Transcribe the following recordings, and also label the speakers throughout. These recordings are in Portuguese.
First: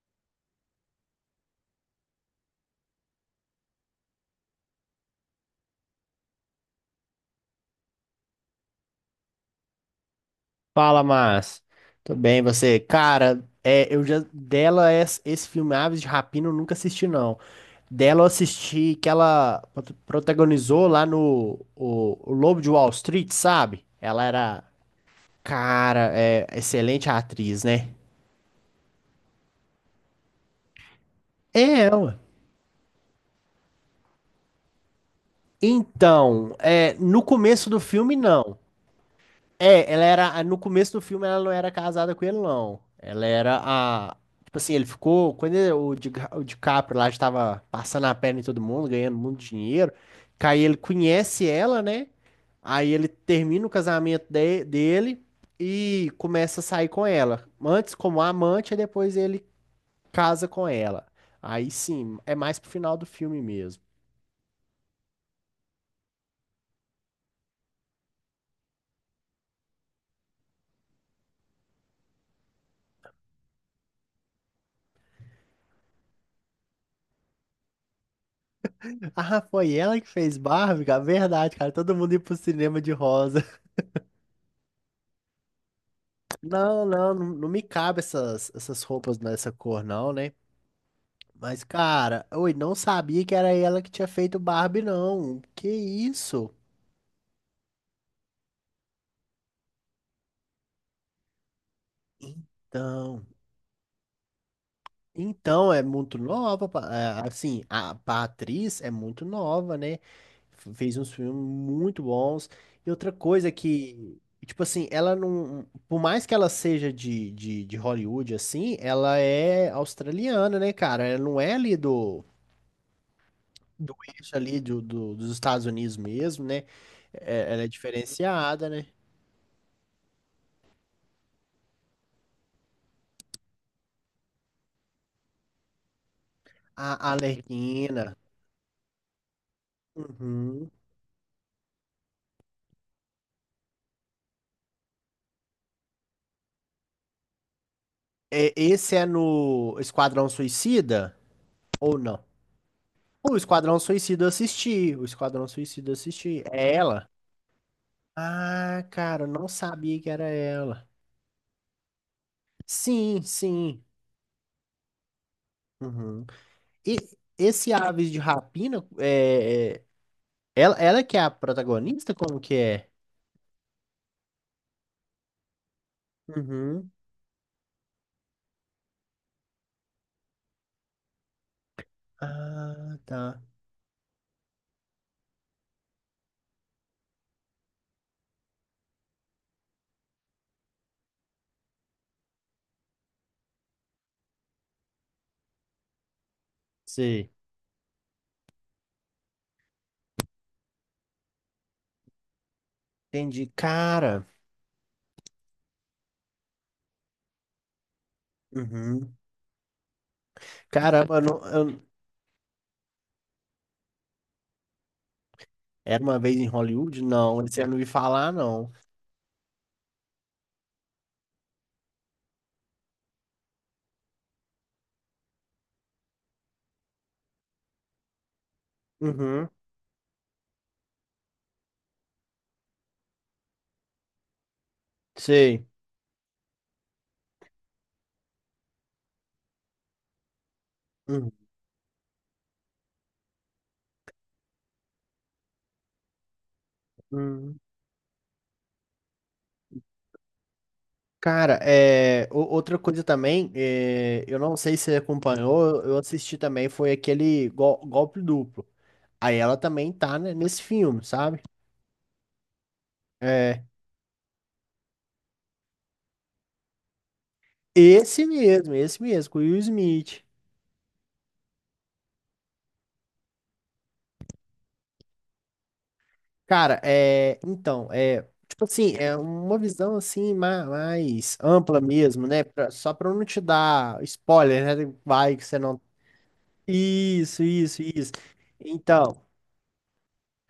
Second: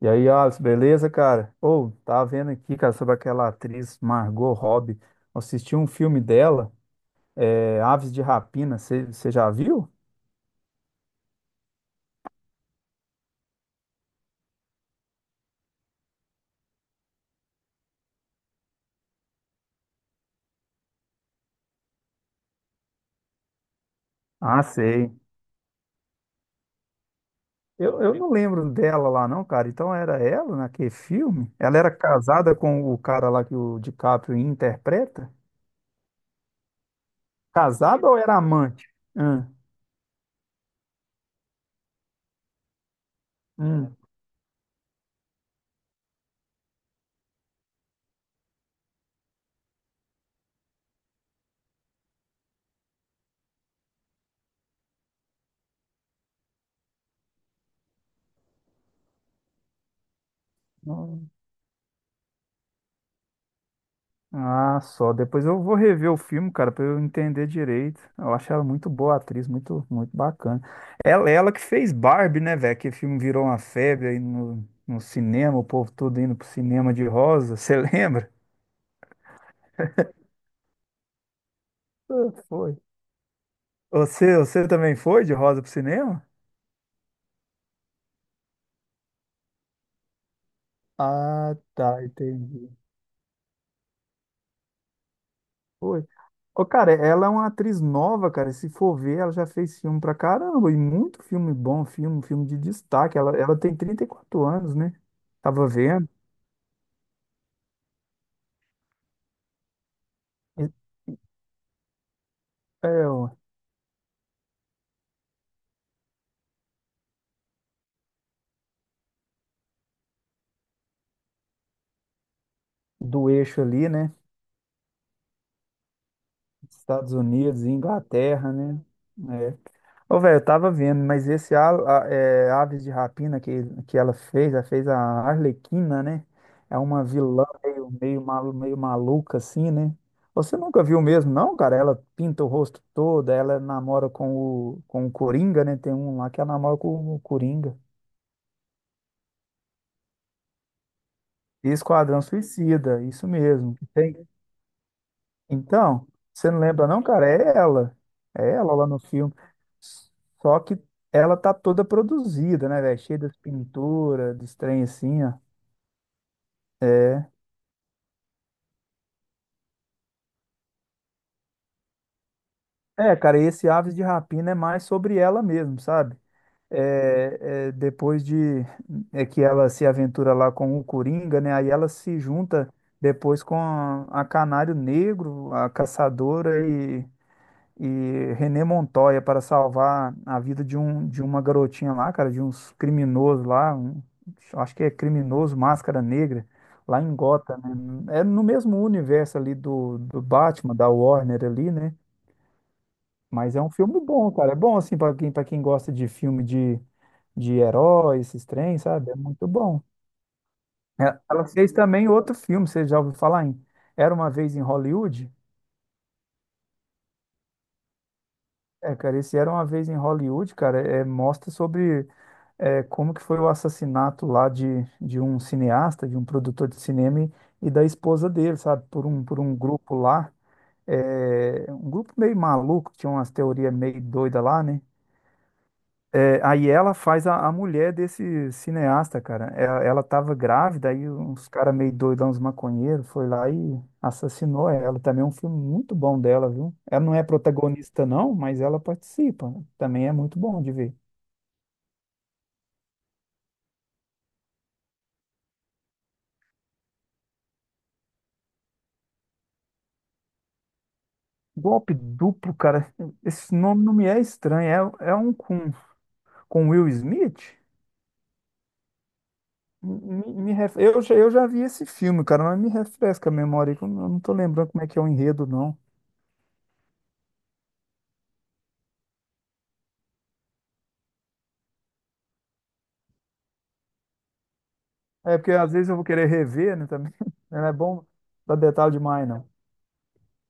Speaker 1: E aí, Alice, beleza, cara? Ou, tava vendo aqui, cara, sobre aquela atriz Margot Robbie. Assisti um filme dela, Aves de Rapina, você já viu?
Speaker 2: Fala, Márcio. Tudo bem, e você? Cara, eu já dela es- esse filme Aves de Rapina eu nunca assisti não. Dela eu assisti que ela protagonizou lá no o Lobo de Wall Street, sabe?
Speaker 1: Ah, sei.
Speaker 2: Cara, é excelente atriz, né?
Speaker 1: Eu não lembro dela lá, não, cara. Então era ela naquele filme? Ela
Speaker 2: É
Speaker 1: era
Speaker 2: ela.
Speaker 1: casada com o cara lá que o DiCaprio interpreta?
Speaker 2: Então, no começo do
Speaker 1: Casada
Speaker 2: filme
Speaker 1: ou era
Speaker 2: não.
Speaker 1: amante? Hum,
Speaker 2: É, ela era. No começo do filme, ela não era casada com ele, não. Ela era a. Tipo assim, ele ficou. Quando o DiCaprio lá estava passando a perna em todo mundo, ganhando muito dinheiro. Que Aí ele conhece ela, né? Aí ele termina o casamento dele e começa a sair com ela. Antes como amante, e depois ele casa com ela.
Speaker 1: hum.
Speaker 2: Aí sim, é mais pro final do filme mesmo.
Speaker 1: Ah, só. Depois eu vou rever o filme, cara, pra eu entender direito. Eu acho ela muito boa atriz, muito, muito bacana. Ela que fez Barbie, né, velho? Que o filme virou uma febre aí no cinema, o povo todo indo pro cinema de rosa. Você lembra?
Speaker 2: Ah, foi ela que fez Barbie, cara? Verdade, cara. Todo mundo ia
Speaker 1: Ah,
Speaker 2: pro
Speaker 1: foi.
Speaker 2: cinema de rosa.
Speaker 1: Você também foi de rosa pro cinema?
Speaker 2: Não, não não me cabe essas roupas nessa cor, não, né?
Speaker 1: Ah,
Speaker 2: Mas,
Speaker 1: tá,
Speaker 2: cara, oi,
Speaker 1: entendi.
Speaker 2: não sabia que era ela que tinha feito Barbie, não. Que
Speaker 1: Foi.
Speaker 2: isso?
Speaker 1: Ô, cara, ela é uma atriz nova, cara. Se for ver, ela já fez filme pra caramba. E muito filme bom, filme de destaque.
Speaker 2: Então,
Speaker 1: Ela tem 34 anos, né? Tava
Speaker 2: então, é
Speaker 1: vendo.
Speaker 2: muito nova, assim, a atriz é muito nova, né?
Speaker 1: É,
Speaker 2: Fez uns filmes muito bons.
Speaker 1: é,
Speaker 2: E outra
Speaker 1: o-
Speaker 2: coisa que, tipo assim, ela não, por mais que ela seja de Hollywood, assim, ela é australiana, né, cara? Ela não é ali
Speaker 1: do eixo ali,
Speaker 2: do
Speaker 1: né?
Speaker 2: eixo ali dos Estados Unidos mesmo, né?
Speaker 1: Estados
Speaker 2: É,
Speaker 1: Unidos,
Speaker 2: ela é
Speaker 1: Inglaterra,
Speaker 2: diferenciada,
Speaker 1: né?
Speaker 2: né?
Speaker 1: É. Ô, velho, eu tava vendo, mas esse Aves de Rapina que ela fez, a Arlequina, né? É uma
Speaker 2: A
Speaker 1: vilã
Speaker 2: Arlequina.
Speaker 1: meio maluca, assim, né? Você
Speaker 2: Uhum.
Speaker 1: nunca viu mesmo, não, cara? Ela pinta o rosto todo, ela namora com o Coringa, né? Tem um lá que ela namora com o Coringa.
Speaker 2: É, esse é no Esquadrão Suicida ou
Speaker 1: Esquadrão
Speaker 2: não?
Speaker 1: Suicida, isso
Speaker 2: O
Speaker 1: mesmo.
Speaker 2: Esquadrão
Speaker 1: Tem.
Speaker 2: Suicida eu assisti. O Esquadrão Suicida eu
Speaker 1: Então,
Speaker 2: assisti.
Speaker 1: você não
Speaker 2: É
Speaker 1: lembra não,
Speaker 2: ela?
Speaker 1: cara? É ela. É ela
Speaker 2: Ah,
Speaker 1: lá no
Speaker 2: cara, eu
Speaker 1: filme.
Speaker 2: não sabia que era
Speaker 1: Só que
Speaker 2: ela.
Speaker 1: ela tá toda produzida, né, velho? Cheia
Speaker 2: Sim,
Speaker 1: das
Speaker 2: sim.
Speaker 1: pinturas, dos trem assim, ó.
Speaker 2: Uhum. E esse Aves de Rapina, ela é que é a protagonista? Como que é?
Speaker 1: Cara, e esse Aves de Rapina é mais sobre ela mesmo, sabe?
Speaker 2: Uhum.
Speaker 1: Depois de é que ela se aventura lá com o Coringa, né? Aí ela se junta
Speaker 2: Ah, tá.
Speaker 1: depois com a Canário Negro, a Caçadora e René Montoya para salvar a vida de, um, de uma garotinha lá, cara, de uns criminosos lá, acho que é criminoso Máscara Negra, lá em
Speaker 2: Sei.
Speaker 1: Gotham, né? É no mesmo universo ali do Batman, da Warner ali, né?
Speaker 2: Entendi.
Speaker 1: Mas é um filme
Speaker 2: Cara,
Speaker 1: bom, cara. É bom, assim, para quem, gosta de filme de herói, esses trem, sabe? É
Speaker 2: uhum.
Speaker 1: muito bom.
Speaker 2: Caramba, eu não-
Speaker 1: Ela fez
Speaker 2: eu-
Speaker 1: também outro filme, você já ouviu falar em Era Uma Vez em Hollywood?
Speaker 2: era Uma Vez em Hollywood? Não, esse eu não vi falar, não.
Speaker 1: É, cara, esse Era Uma Vez em Hollywood, cara, mostra sobre como que foi o assassinato lá de um cineasta, de um produtor de cinema e da esposa dele, sabe? Por um, por
Speaker 2: Uhum.
Speaker 1: um grupo lá, um grupo meio maluco, que tinha umas teorias meio doida lá, né?
Speaker 2: Sei.
Speaker 1: Aí ela faz a mulher desse cineasta, cara. Ela tava grávida, aí
Speaker 2: Uhum.
Speaker 1: uns caras meio doidão, uns maconheiros, foi lá e assassinou ela. Também é um filme muito bom dela, viu? Ela não é
Speaker 2: Uhum.
Speaker 1: protagonista, não, mas ela participa. Também é muito bom de ver.
Speaker 2: Cara, outra coisa também, eu não sei se você acompanhou, eu assisti também, foi aquele Golpe Duplo. Aí ela também tá, né, nesse filme, sabe?
Speaker 1: Golpe duplo, cara. Esse
Speaker 2: É,
Speaker 1: nome não me é estranho. É um com Will Smith?
Speaker 2: esse mesmo, com o Will Smith.
Speaker 1: Me ref- eu, já- Eu já vi esse filme, cara, mas me refresca a memória, que eu não tô lembrando como é que é o enredo, não.
Speaker 2: Cara, então, tipo assim, é uma visão assim mais, ampla mesmo, né? Só pra eu não te dar spoiler, né? Vai
Speaker 1: É
Speaker 2: que
Speaker 1: porque
Speaker 2: você
Speaker 1: às
Speaker 2: não.
Speaker 1: vezes eu vou querer rever, né, também.
Speaker 2: Isso,
Speaker 1: Não é
Speaker 2: isso,
Speaker 1: bom
Speaker 2: isso.
Speaker 1: dar detalhe
Speaker 2: Então,
Speaker 1: demais, não.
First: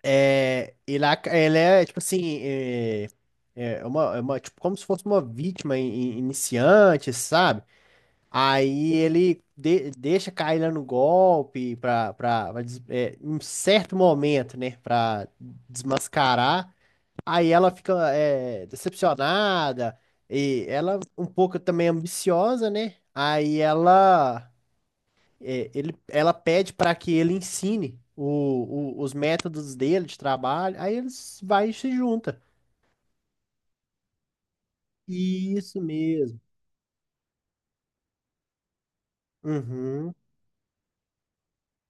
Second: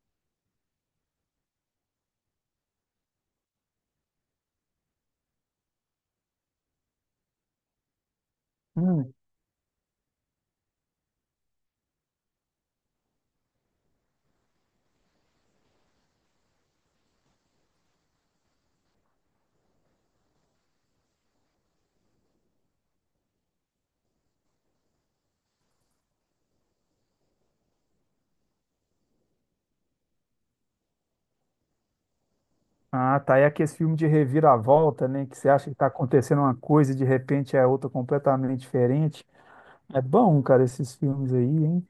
Speaker 2: ele é tipo assim, tipo, como se fosse uma vítima iniciante, sabe? Aí
Speaker 1: Hum.
Speaker 2: ele deixa cair lá no golpe pra em um certo momento, né? Pra desmascarar. Aí ela fica decepcionada e ela um pouco também ambiciosa, né? Aí ela pede para que ele ensine os métodos dele de trabalho. Aí eles vai e se junta.
Speaker 1: Ah, tá. É aquele filme de reviravolta, né? Que você acha que
Speaker 2: Isso
Speaker 1: tá
Speaker 2: mesmo.
Speaker 1: acontecendo uma coisa e de repente é outra completamente diferente. É
Speaker 2: Uhum.
Speaker 1: bom, cara, esses filmes aí, hein?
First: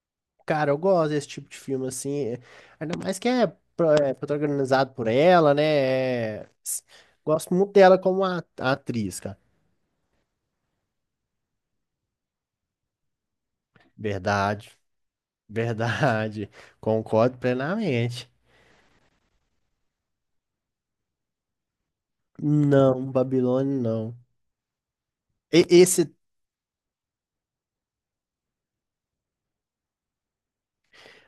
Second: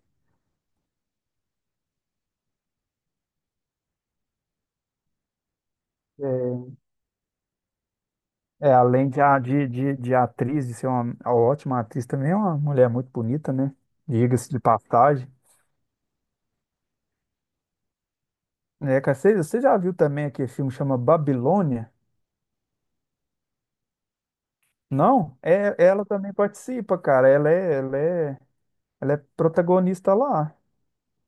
Speaker 2: Cara, eu gosto desse tipo de filme assim, ainda mais que é protagonizado por ela, né? É,
Speaker 1: É.
Speaker 2: gosto muito dela como a,
Speaker 1: É, além
Speaker 2: atriz, cara.
Speaker 1: de atriz, de ser uma ótima atriz, também é uma mulher muito bonita, né? Diga-se de
Speaker 2: Verdade.
Speaker 1: passagem.
Speaker 2: Verdade, concordo plenamente.
Speaker 1: É, cara, você já viu também aquele filme que chama Babilônia?
Speaker 2: Não, Babilônia não.
Speaker 1: Não?
Speaker 2: E-
Speaker 1: É, ela
Speaker 2: esse
Speaker 1: também participa, cara. Ela é protagonista lá.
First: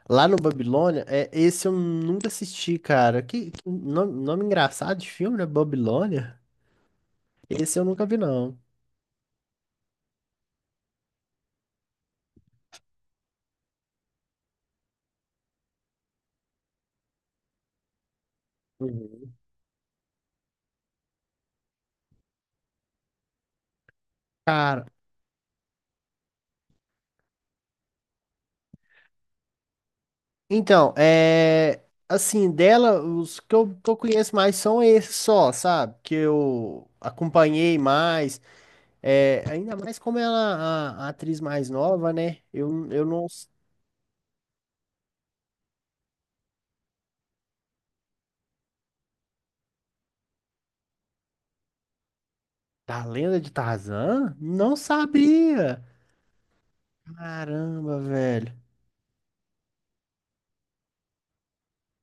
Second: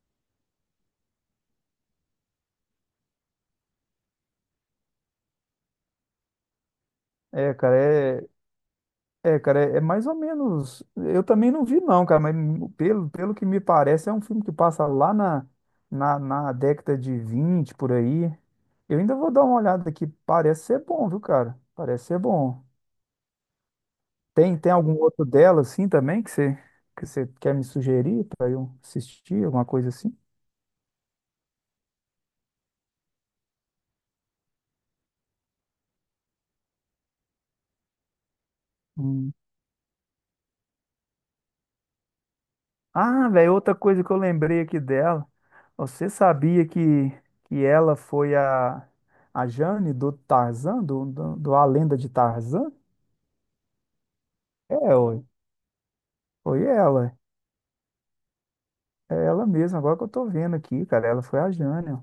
Speaker 2: lá no Babilônia, esse eu nunca assisti, cara. Que nome engraçado de filme, né? Babilônia?
Speaker 1: É, cara,
Speaker 2: Esse eu nunca vi,
Speaker 1: é,
Speaker 2: não.
Speaker 1: É, cara, é mais ou menos. Eu também não vi, não, cara, mas pelo que me parece, é um filme que passa lá na década de 20 por aí. Eu ainda vou
Speaker 2: Uhum.
Speaker 1: dar uma olhada aqui. Parece ser bom, viu, cara? Parece ser bom. Tem
Speaker 2: Cara,
Speaker 1: algum outro dela, assim, também, que você quer me sugerir para eu assistir, alguma coisa assim?
Speaker 2: então. Assim, dela, os que eu conheço mais são esses só, sabe? Que eu acompanhei mais.
Speaker 1: Hum.
Speaker 2: É, ainda mais como ela é a atriz mais nova, né? Eu não.
Speaker 1: Ah, velho, outra coisa que eu lembrei aqui dela. Você sabia que ela foi a Jane do Tarzan, do A Lenda de Tarzan?
Speaker 2: Da Lenda de Tarzan? Não
Speaker 1: Ué,
Speaker 2: sabia.
Speaker 1: foi ela.
Speaker 2: Caramba, velho.
Speaker 1: É ela mesma, agora que eu tô vendo aqui, cara. Ela foi a Jane, ó.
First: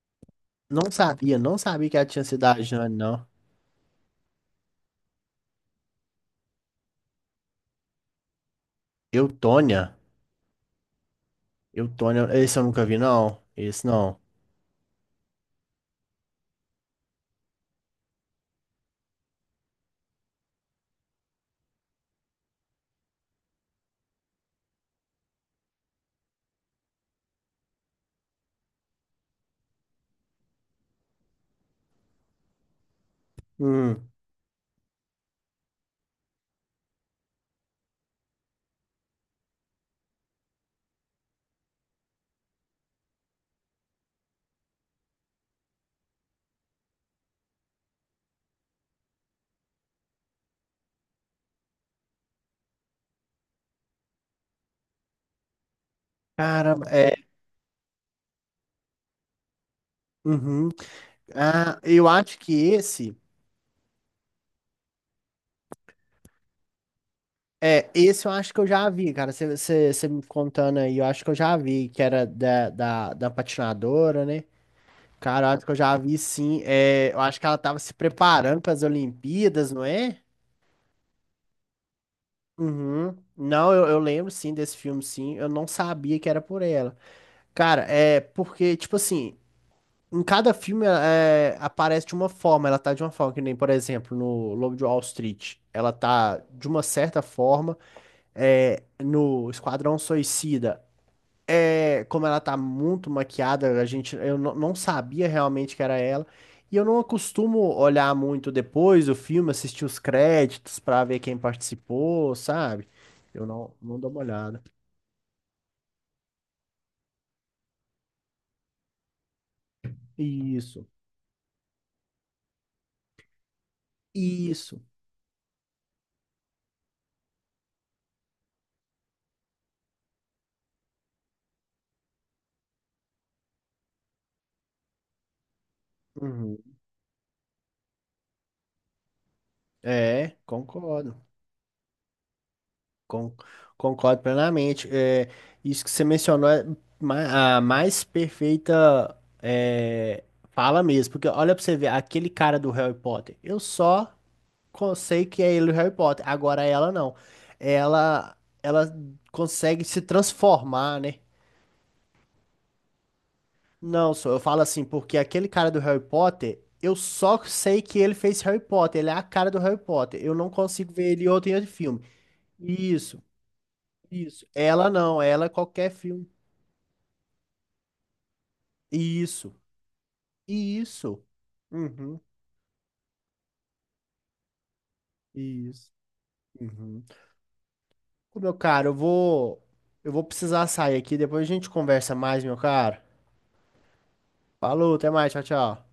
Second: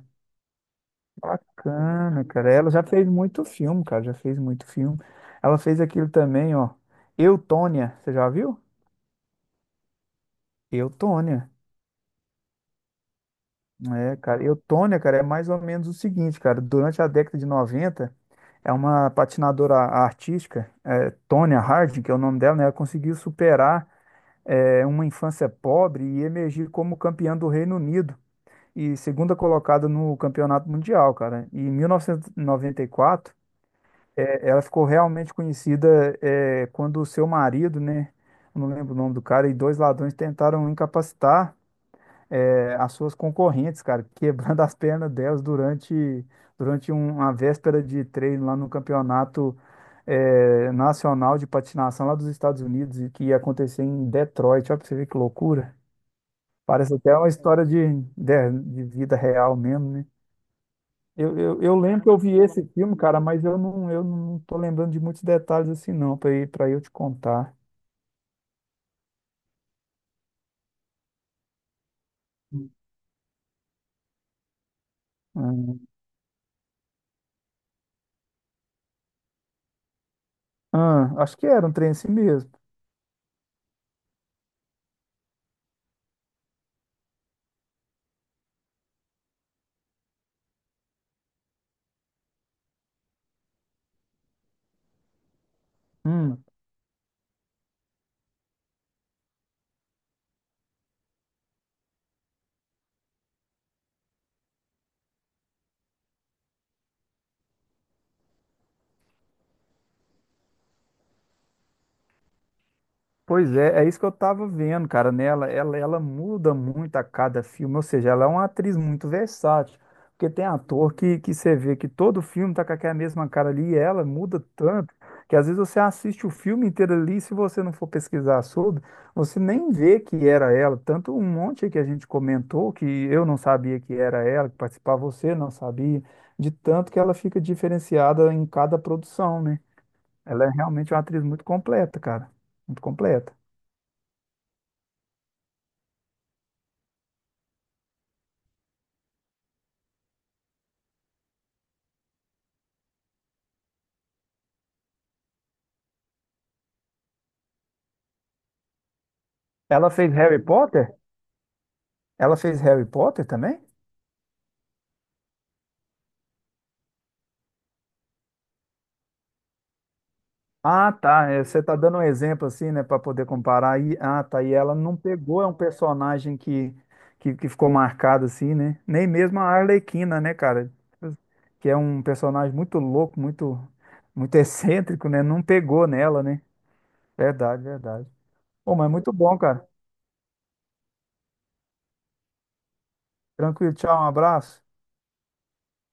Speaker 2: Não sabia, não sabia que ela tinha
Speaker 1: Bacana,
Speaker 2: sido
Speaker 1: cara.
Speaker 2: a
Speaker 1: Ela já
Speaker 2: Jane,
Speaker 1: fez
Speaker 2: não.
Speaker 1: muito filme, cara. Já fez muito filme. Ela fez aquilo também, ó. Eu, Tônia. Você já viu?
Speaker 2: Eutônia.
Speaker 1: Eu, Tônia.
Speaker 2: Eutônia, esse eu nunca vi, não. Esse
Speaker 1: É,
Speaker 2: não.
Speaker 1: cara, Eutônia, cara, é mais ou menos o seguinte, cara, durante a década de 90, é uma patinadora artística, Tonya Harding, que é o nome dela, né, ela conseguiu superar uma infância pobre e emergir como campeã do Reino Unido e segunda colocada no Campeonato Mundial, cara. Em 1994,
Speaker 2: Hum.
Speaker 1: ela ficou realmente conhecida quando o seu marido, né, eu não lembro o nome do cara, e dois ladrões tentaram incapacitar as suas concorrentes, cara, quebrando as pernas delas durante, uma véspera de treino lá no campeonato nacional de patinação lá dos Estados Unidos, e que ia acontecer em Detroit. Olha pra você ver que loucura.
Speaker 2: Caramba,
Speaker 1: Parece
Speaker 2: é.
Speaker 1: até uma história de vida real mesmo, né?
Speaker 2: Uhum.
Speaker 1: Eu
Speaker 2: Ah,
Speaker 1: lembro
Speaker 2: eu
Speaker 1: que eu vi
Speaker 2: acho que
Speaker 1: esse filme,
Speaker 2: esse.
Speaker 1: cara, mas eu não tô lembrando de muitos detalhes assim, não, para eu te contar.
Speaker 2: É, esse eu acho que eu já vi, cara. Você me contando aí, eu acho que eu já vi, que era da patinadora, né? Cara, eu acho que eu
Speaker 1: Hum.
Speaker 2: já vi sim. É, eu acho que ela tava se preparando para as Olimpíadas, não é?
Speaker 1: Ah, acho que era um trem assim mesmo.
Speaker 2: Uhum. Não, eu lembro sim desse filme, sim. Eu não sabia que era por ela. Cara, é porque, tipo assim, em cada filme aparece de uma forma, ela tá de uma forma, que nem, por exemplo, no Lobo de Wall Street, ela tá
Speaker 1: Hum.
Speaker 2: de uma certa forma, no Esquadrão Suicida, como ela tá muito maquiada, eu não sabia realmente que era ela. E eu não costumo olhar muito depois do filme, assistir os créditos pra ver quem participou, sabe? Eu
Speaker 1: Pois
Speaker 2: não,
Speaker 1: é, é
Speaker 2: não
Speaker 1: isso que
Speaker 2: dou
Speaker 1: eu
Speaker 2: uma
Speaker 1: tava
Speaker 2: olhada.
Speaker 1: vendo, cara, nela. Ela muda muito a cada filme, ou seja, ela é uma atriz muito versátil. Porque tem
Speaker 2: Isso,
Speaker 1: ator que você vê que todo filme tá com aquela mesma cara ali e ela muda
Speaker 2: isso.
Speaker 1: tanto que às vezes você assiste o filme inteiro ali e se você não for pesquisar sobre, você nem vê que era ela. Tanto um monte que a gente comentou que eu não sabia que era ela, que participava, você não sabia, de
Speaker 2: Uhum.
Speaker 1: tanto que ela fica diferenciada em cada produção, né?
Speaker 2: É,
Speaker 1: Ela é realmente uma
Speaker 2: concordo.
Speaker 1: atriz muito completa, cara. Muito
Speaker 2: Con-
Speaker 1: completa.
Speaker 2: concordo plenamente. É, isso que você mencionou é a mais perfeita fala mesmo. Porque olha pra você ver, aquele cara do Harry Potter, eu só sei que é ele o Harry Potter. Agora ela não. Ela, ela consegue
Speaker 1: Ela
Speaker 2: se
Speaker 1: fez Harry Potter?
Speaker 2: transformar, né?
Speaker 1: Ela fez Harry Potter também?
Speaker 2: Não, só eu falo assim, porque aquele cara do Harry Potter, eu só sei que ele fez Harry Potter, ele é a cara do Harry Potter. Eu não consigo
Speaker 1: Ah,
Speaker 2: ver ele em
Speaker 1: tá.
Speaker 2: outro, em
Speaker 1: Você
Speaker 2: outro
Speaker 1: tá dando
Speaker 2: filme.
Speaker 1: um exemplo assim, né, para
Speaker 2: Isso,
Speaker 1: poder comparar. E, ah, tá.
Speaker 2: isso.
Speaker 1: E ela
Speaker 2: Ela
Speaker 1: não
Speaker 2: não,
Speaker 1: pegou,
Speaker 2: ela
Speaker 1: é
Speaker 2: é
Speaker 1: um
Speaker 2: qualquer filme.
Speaker 1: personagem que, que ficou marcado assim, né? Nem mesmo a
Speaker 2: Isso,
Speaker 1: Arlequina, né, cara?
Speaker 2: isso.
Speaker 1: Que é um
Speaker 2: Uhum,
Speaker 1: personagem muito louco, muito, muito excêntrico, né? Não pegou
Speaker 2: isso.
Speaker 1: nela, né?
Speaker 2: Uhum.
Speaker 1: Verdade, verdade.
Speaker 2: Ô, meu
Speaker 1: Pô,
Speaker 2: caro,
Speaker 1: mas
Speaker 2: eu
Speaker 1: muito bom,
Speaker 2: vou,
Speaker 1: cara.
Speaker 2: eu vou precisar sair aqui, depois a gente conversa mais, meu caro.
Speaker 1: Tranquilo, tchau, um abraço.
Speaker 2: Falou, até mais, tchau, tchau.